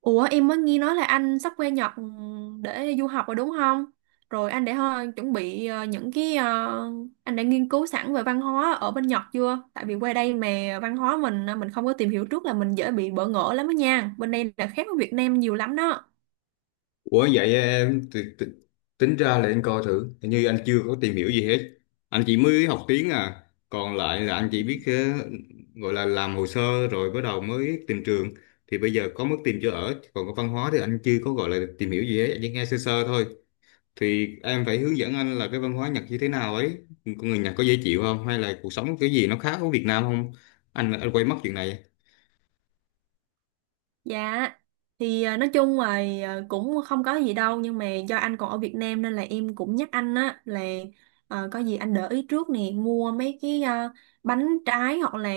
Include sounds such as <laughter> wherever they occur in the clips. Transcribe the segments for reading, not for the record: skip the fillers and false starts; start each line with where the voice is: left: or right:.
right: Ủa, em mới nghe nói là anh sắp qua Nhật để du học rồi đúng không? Rồi anh đã chuẩn bị những cái anh đã nghiên cứu sẵn về văn hóa ở bên Nhật chưa? Tại vì qua đây mà văn hóa mình mình không có tìm hiểu trước là mình dễ bị bỡ ngỡ lắm đó nha. Bên đây là khác với Việt Nam nhiều lắm đó.
left: Ủa, vậy em tính ra là em coi thử hình như anh chưa có tìm hiểu gì hết, anh chỉ mới học tiếng à, còn lại là anh chỉ biết gọi là làm hồ sơ rồi bắt đầu mới tìm trường, thì bây giờ có mức tìm chỗ ở, còn cái văn hóa thì anh chưa có gọi là tìm hiểu gì hết, anh chỉ nghe sơ sơ thôi. Thì em phải hướng dẫn anh là cái văn hóa Nhật như thế nào ấy, con người Nhật có dễ chịu không, hay là cuộc sống cái gì nó khác với Việt Nam không. Anh quay mất chuyện này.
right: Dạ, thì nói chung là cũng không có gì đâu, nhưng mà do anh còn ở Việt Nam nên là em cũng nhắc anh á là có gì anh để ý trước nè, mua mấy cái bánh trái, hoặc là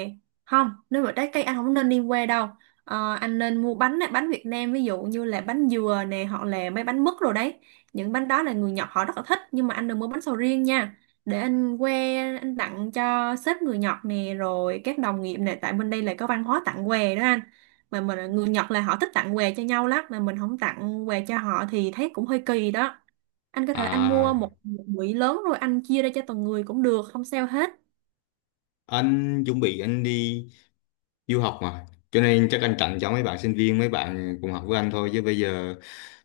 right: không, nếu mà trái cây anh không nên đi qua đâu. Ờ, anh nên mua bánh á, bánh Việt Nam, ví dụ như là bánh dừa nè, hoặc là mấy bánh mứt rồi đấy. Những bánh đó là người Nhật họ rất là thích, nhưng mà anh đừng mua bánh sầu riêng nha, để anh qua anh tặng cho sếp người Nhật nè, rồi các đồng nghiệp nè, tại bên đây là có văn hóa tặng quà đó anh. Mà mình người Nhật là họ thích tặng quà cho nhau lắm, mà mình không tặng quà cho họ thì thấy cũng hơi kỳ đó. Anh có thể anh mua một
left: À,
right: một bụi lớn rồi anh chia ra cho từng người cũng được, không sao hết.
left: anh chuẩn bị anh đi du học mà, cho nên chắc anh tặng cho mấy bạn sinh viên, mấy bạn cùng học với anh thôi, chứ bây giờ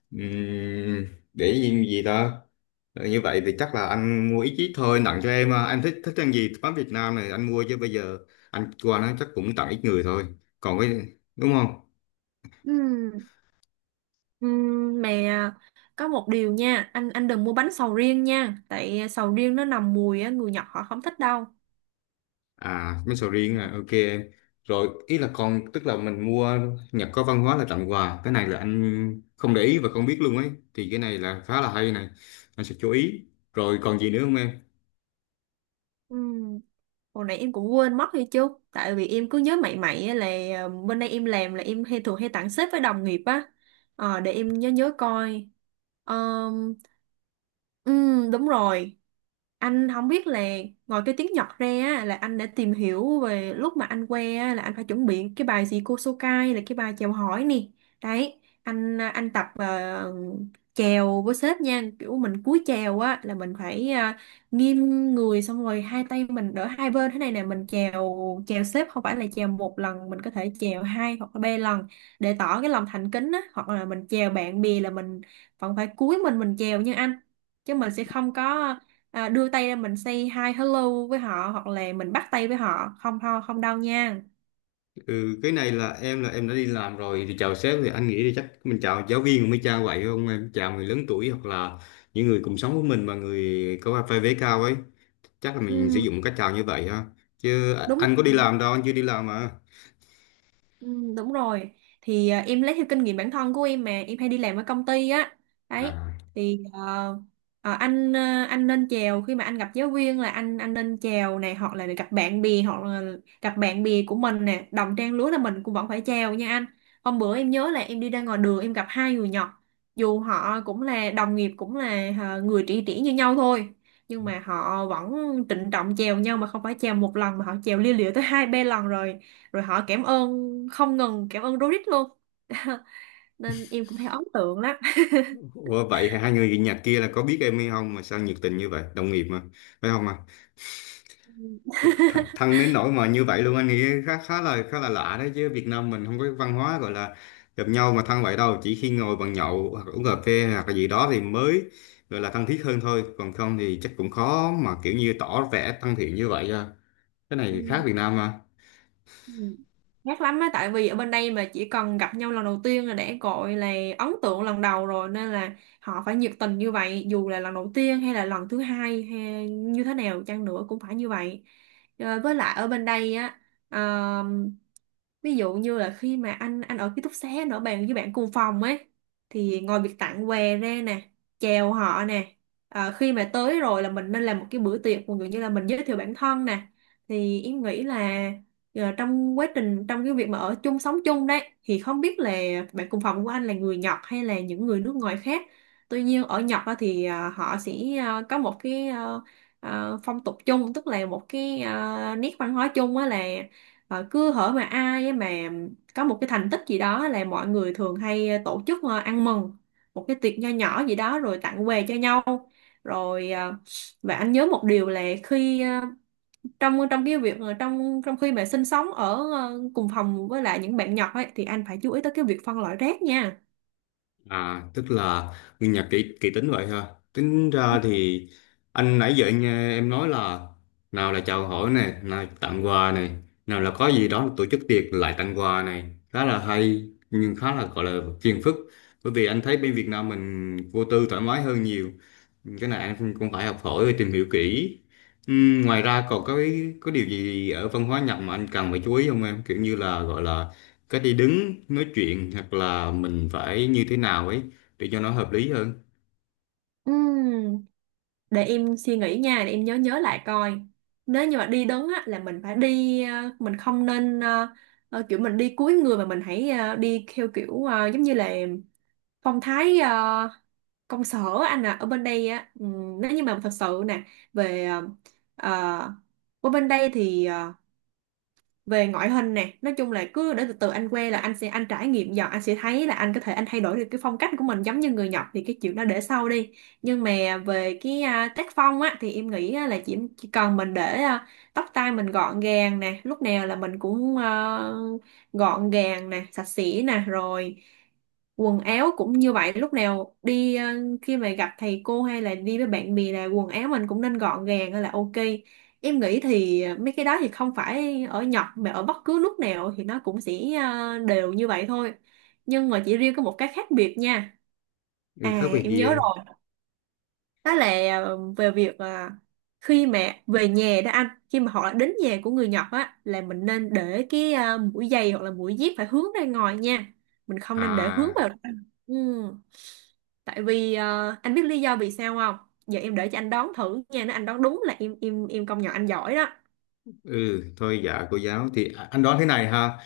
left: ừm, để gì, gì đó. Ờ, như vậy thì chắc là anh mua ít ít thôi, tặng cho em à. Anh thích thích ăn gì mắm Việt Nam này anh mua, chứ bây giờ anh qua nó chắc cũng tặng ít người thôi. Còn cái, đúng không.
right: Ừm, ừ, mà có một điều nha anh đừng mua bánh sầu riêng nha, tại sầu riêng nó nằm mùi á, người Nhật họ không thích đâu.
left: À mấy sầu riêng à, ok em. Rồi ý là còn tức là mình mua, Nhật có văn hóa là tặng quà, cái này là anh không để ý và không biết luôn ấy, thì cái này là khá là hay này, anh sẽ chú ý. Rồi còn gì nữa không em?
right: Ừ. Hồi nãy em cũng quên mất hay chứ. Tại vì em cứ nhớ mày mày á, là bên đây em làm là em hay thường hay tặng sếp với đồng nghiệp á. Ờ, để em nhớ nhớ coi. Ờm, Đúng rồi. Anh không biết là ngoài cái tiếng Nhật ra á, là anh đã tìm hiểu về lúc mà anh qua á, là anh phải chuẩn bị cái bài gì, Kosokai là cái bài chào hỏi nè. Đấy, anh tập chào với sếp nha, kiểu mình cúi chào á là mình phải nghiêng người, xong rồi hai tay mình đỡ hai bên thế này nè, mình chèo. Chèo xếp, không phải là chèo một lần, mình có thể chèo hai hoặc là ba lần để tỏ cái lòng thành kính á. Hoặc là mình chèo bạn bè là mình vẫn phải cúi mình chèo như anh, chứ mình sẽ không có đưa tay ra mình say hi hello với họ, hoặc là mình bắt tay với họ, không không không đâu nha.
left: Ừ, cái này là em đã đi làm rồi thì chào sếp, thì anh nghĩ thì chắc mình chào giáo viên mới chào vậy không em, chào người lớn tuổi hoặc là những người cùng sống với mình mà người có vai vế cao ấy, chắc là mình sử
right: Ừ,
left: dụng cách chào như vậy ha. Chứ à,
right: đúng.
left: anh có đi làm đâu, anh chưa đi làm mà.
right: Ừ, đúng rồi. Thì em lấy theo kinh nghiệm bản thân của em mà em hay đi làm ở công ty á, đấy.
left: À.
right: Thì anh, anh nên chào khi mà anh gặp giáo viên là anh nên chào này, hoặc là gặp bạn bè, hoặc là gặp bạn bè của mình nè, đồng trang lứa là mình cũng vẫn phải chào nha anh. Hôm bữa em nhớ là em đi ra ngoài đường em gặp hai người Nhật, dù họ cũng là đồng nghiệp, cũng là người tri kỷ như nhau thôi, nhưng mà họ vẫn trịnh trọng chèo nhau, mà không phải chèo một lần mà họ chèo lia lịa tới hai ba lần rồi. Rồi họ cảm ơn không ngừng, cảm ơn Dorit luôn. <laughs> Nên em cũng thấy ấn tượng lắm.
left: Ủa, vậy hai người Nhật kia là có biết em hay không mà sao nhiệt tình như vậy, đồng nghiệp mà phải không ạ? Thẳng
right: <laughs>
left: thân đến nỗi mà như vậy luôn, anh nghĩ khá khá là lạ đấy, chứ Việt Nam mình không có cái văn hóa gọi là gặp nhau mà thân vậy đâu, chỉ khi ngồi bàn nhậu hoặc uống cà phê hoặc là gì đó thì mới gọi là thân thiết hơn thôi, còn không thì chắc cũng khó mà kiểu như tỏ vẻ thân thiện như vậy à. Cái này khác
right: Ừ.
left: Việt Nam mà.
right: Ừ. Gắt lắm á, tại vì ở bên đây mà chỉ cần gặp nhau lần đầu tiên là đã gọi là ấn tượng lần đầu rồi, nên là họ phải nhiệt tình như vậy, dù là lần đầu tiên hay là lần thứ hai hay như thế nào chăng nữa cũng phải như vậy. Ờ, với lại ở bên đây á, ờ, ví dụ như là khi mà anh ở ký túc xá, anh ở bàn với bạn cùng phòng ấy, thì ngoài việc tặng quà ra nè, chào họ nè, khi mà tới rồi là mình nên làm một cái bữa tiệc, ví dụ như là mình giới thiệu bản thân nè, thì em nghĩ là giờ trong quá trình, trong cái việc mà ở chung sống chung đấy thì không biết là bạn cùng phòng của anh là người Nhật hay là những người nước ngoài khác. Tuy nhiên ở Nhật á thì họ sẽ có một cái phong tục chung, tức là một cái nét văn hóa chung á, là cứ hở mà ai á mà có một cái thành tích gì đó là mọi người thường hay tổ chức ăn mừng một cái tiệc nho nhỏ gì đó rồi tặng quà cho nhau. Rồi và anh nhớ một điều là khi trong trong cái việc trong trong khi mà sinh sống ở cùng phòng với lại những bạn nhỏ ấy, thì anh phải chú ý tới cái việc phân loại rác nha.
left: À, tức là nguyên nhà kỹ kỹ tính vậy ha. Tính ra thì anh nãy giờ anh nghe em nói là, nào là chào hỏi này, nào là tặng quà này, nào là có gì đó tổ chức tiệc lại tặng quà này, khá là hay nhưng khá là gọi là phiền phức. Bởi vì anh thấy bên Việt Nam mình vô tư thoải mái hơn nhiều, cái này anh cũng cũng phải học hỏi và tìm hiểu kỹ. Ngoài ra còn có cái có điều gì ở văn hóa Nhật mà anh cần phải chú ý không em, kiểu như là gọi là cách đi đứng nói chuyện, hoặc là mình phải như thế nào ấy để cho nó hợp lý hơn.
right: Ừm, để em suy nghĩ nha, để em nhớ nhớ lại coi. Nếu như mà đi đứng á là mình phải đi mình không nên kiểu mình đi cúi người, mà mình hãy đi theo kiểu giống như là phong thái công sở. Anh à, ở bên đây á, nếu như mà thật sự nè, về ờ, ở bên đây thì về ngoại hình nè, nói chung là cứ để từ từ anh quen là anh sẽ anh trải nghiệm dần, anh sẽ thấy là anh có thể anh thay đổi được cái phong cách của mình giống như người Nhật, thì cái chuyện đó để sau đi. Nhưng mà về cái tác phong á thì em nghĩ á, là chỉ cần mình để tóc tai mình gọn gàng nè, lúc nào là mình cũng gọn gàng nè, sạch sẽ nè, rồi quần áo cũng như vậy, lúc nào đi khi mà gặp thầy cô hay là đi với bạn bè là quần áo mình cũng nên gọn gàng là ok. Em nghĩ thì mấy cái đó thì không phải ở Nhật mà ở bất cứ nước nào thì nó cũng sẽ đều như vậy thôi. Nhưng mà chỉ riêng có một cái khác biệt nha.
left: Ừ,
right: À,
left: khác biệt
right: em
left: gì
right: nhớ
left: em?
right: rồi. Đó là về việc khi mà về nhà đó anh, khi mà họ đã đến nhà của người Nhật á là mình nên để cái mũi giày hoặc là mũi dép phải hướng ra ngoài nha. Mình không nên để hướng
left: À,
right: vào. Ừ. Tại vì anh biết lý do vì sao không? Giờ em để cho anh đoán thử nha, nếu anh đoán đúng là em công nhận anh giỏi đó.
left: ừ thôi dạ cô giáo thì à, anh đoán thế này ha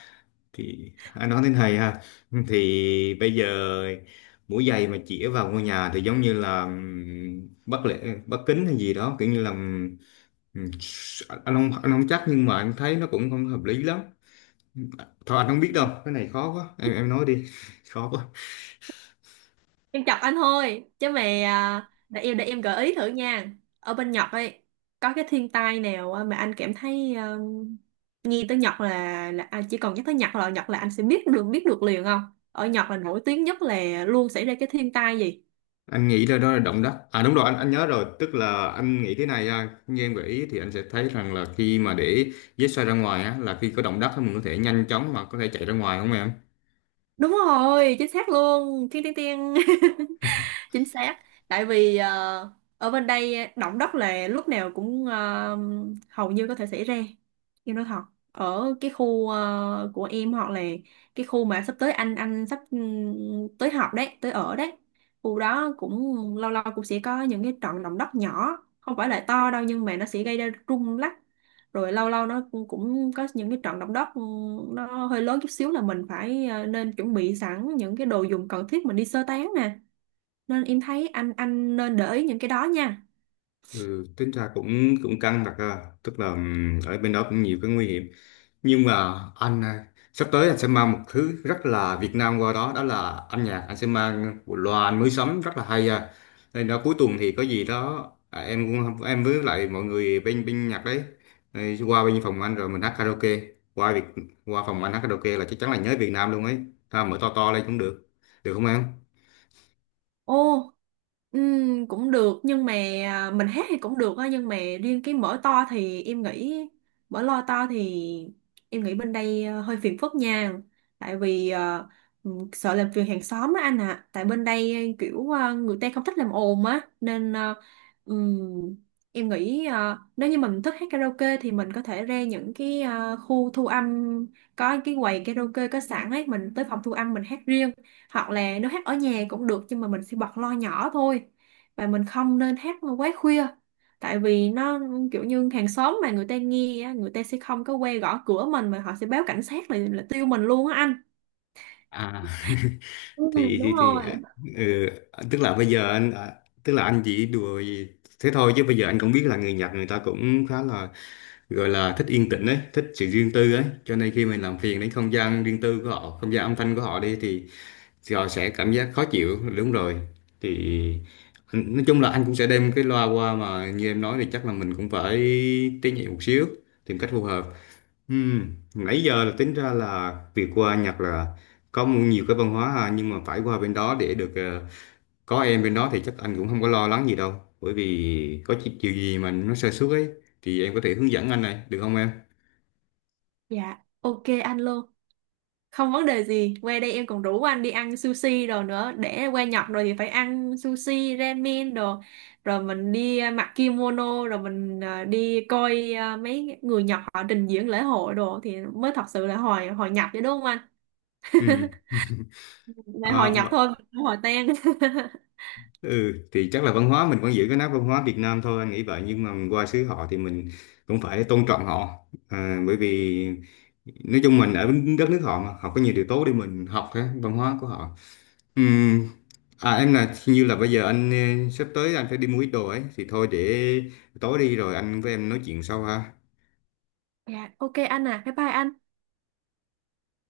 left: thì anh đoán thế này ha, thì bây giờ mũi giày mà chĩa vào ngôi nhà thì giống như là bất lễ bất kính hay gì đó, kiểu như là, ừ, anh không, anh không chắc, nhưng mà anh thấy nó cũng không hợp lý lắm. Thôi anh không biết đâu, cái này khó quá, em nói đi. <laughs> Khó quá.
right: Em chọc anh thôi chứ mà để em gợi ý thử nha. Ở bên Nhật ấy có cái thiên tai nào mà anh cảm thấy nghe tới Nhật là anh chỉ cần nhắc tới Nhật là anh sẽ biết được liền không? Ở Nhật là nổi tiếng nhất là luôn xảy ra cái thiên tai gì?
left: Anh nghĩ là đó là động đất. À đúng rồi, anh nhớ rồi, tức là anh nghĩ thế này à, như em gợi ý thì anh sẽ thấy rằng là khi mà để vết xoay ra ngoài á, là khi có động đất thì mình có thể nhanh chóng mà có thể chạy ra ngoài, không em?
right: Đúng rồi, chính xác luôn. Thiên tiên tiên. <laughs> Chính xác. Tại vì ở bên đây động đất là lúc nào cũng hầu như có thể xảy ra. Em nói thật, ở cái khu của em, hoặc là cái khu mà sắp tới anh sắp tới học đấy, tới ở đấy, khu đó cũng lâu lâu cũng sẽ có những cái trận động đất nhỏ, không phải là to đâu, nhưng mà nó sẽ gây ra rung lắc. Rồi lâu lâu nó cũng cũng có những cái trận động đất nó hơi lớn chút xíu, là mình phải nên chuẩn bị sẵn những cái đồ dùng cần thiết mình đi sơ tán nè. Nên em thấy anh nên để ý những cái đó nha.
left: Ừ, tính ra cũng cũng căng thật à. Tức là ở bên đó cũng nhiều cái nguy hiểm, nhưng mà anh à, sắp tới anh sẽ mang một thứ rất là Việt Nam qua đó, đó là âm nhạc, anh sẽ mang bộ loa anh mới sắm rất là hay à, nên đó cuối tuần thì có gì đó à, em cũng em với lại mọi người bên bên nhạc đấy, ừ, qua bên phòng anh rồi mình hát karaoke. qua việc Qua phòng anh hát karaoke là chắc chắn là nhớ Việt Nam luôn ấy ha, mở to to lên cũng được, được không em?
right: Ô, cũng được, nhưng mà mình hát thì cũng được á, nhưng mà riêng cái mở to thì em nghĩ, mở loa to thì em nghĩ bên đây hơi phiền phức nha. Tại vì sợ làm phiền hàng xóm á anh ạ. À. Tại bên đây kiểu người ta không thích làm ồn á, nên ừm, em nghĩ nếu như mình thích hát karaoke thì mình có thể ra những cái khu thu âm, có cái quầy karaoke có sẵn ấy, mình tới phòng thu âm mình hát riêng. Hoặc là nếu hát ở nhà cũng được, nhưng mà mình sẽ bật lo nhỏ thôi, và mình không nên hát quá khuya. Tại vì nó kiểu như hàng xóm mà người ta nghe á, người ta sẽ không có quay gõ cửa mình, mà họ sẽ báo cảnh sát, là tiêu mình luôn á anh.
left: À,
right: Ừ,
left: <laughs> thì thì,
right: đúng
left: thì
right: rồi.
left: à, ừ, tức là bây giờ anh à, tức là anh chỉ đùa gì thế thôi, chứ bây giờ anh cũng biết là người Nhật người ta cũng khá là gọi là thích yên tĩnh ấy, thích sự riêng tư ấy, cho nên khi mình làm phiền đến không gian riêng tư của họ, không gian âm thanh của họ đi thì họ sẽ cảm giác khó chịu, đúng rồi. Thì anh- nói chung là anh cũng sẽ đem cái loa qua, mà như em nói thì chắc là mình cũng phải tế nhị một xíu, tìm cách phù hợp. Ừ, nãy giờ là tính ra là việc qua Nhật là có mu- nhiều cái văn hóa ha, nhưng mà phải qua bên đó để được có em bên đó thì chắc anh cũng không có lo lắng gì đâu, bởi vì có chi- điều gì mà nó sơ suất ấy thì em có thể hướng dẫn anh này, được không em?
right: Dạ ok anh luôn, không vấn đề gì. Qua đây em còn rủ anh đi ăn sushi đồ nữa, để qua Nhật rồi thì phải ăn sushi ramen đồ, rồi mình đi mặc kimono, rồi mình đi coi mấy người Nhật họ trình diễn lễ hội đồ, thì mới thật sự là hồi hồi Nhật chứ, đúng không anh?
left: Ừ.
right: <laughs> Này
left: À,
right: hồi Nhật thôi,
left: v-
right: không hồi tan. <laughs>
left: ừ thì chắc là văn hóa mình vẫn giữ cái nét văn hóa Việt Nam thôi, anh nghĩ vậy, nhưng mà mình qua xứ họ thì mình cũng phải tôn trọng họ. À, bởi vì nói chung mình ở đất nước họ mà họ có nhiều điều tốt để mình học cái văn hóa của họ. Ừm, À em là hình như là bây giờ anh sắp tới anh phải đi mua ít đồ ấy, thì thôi để tối đi rồi anh với em nói chuyện sau ha.
right: Dạ ok anh à, bye bye anh.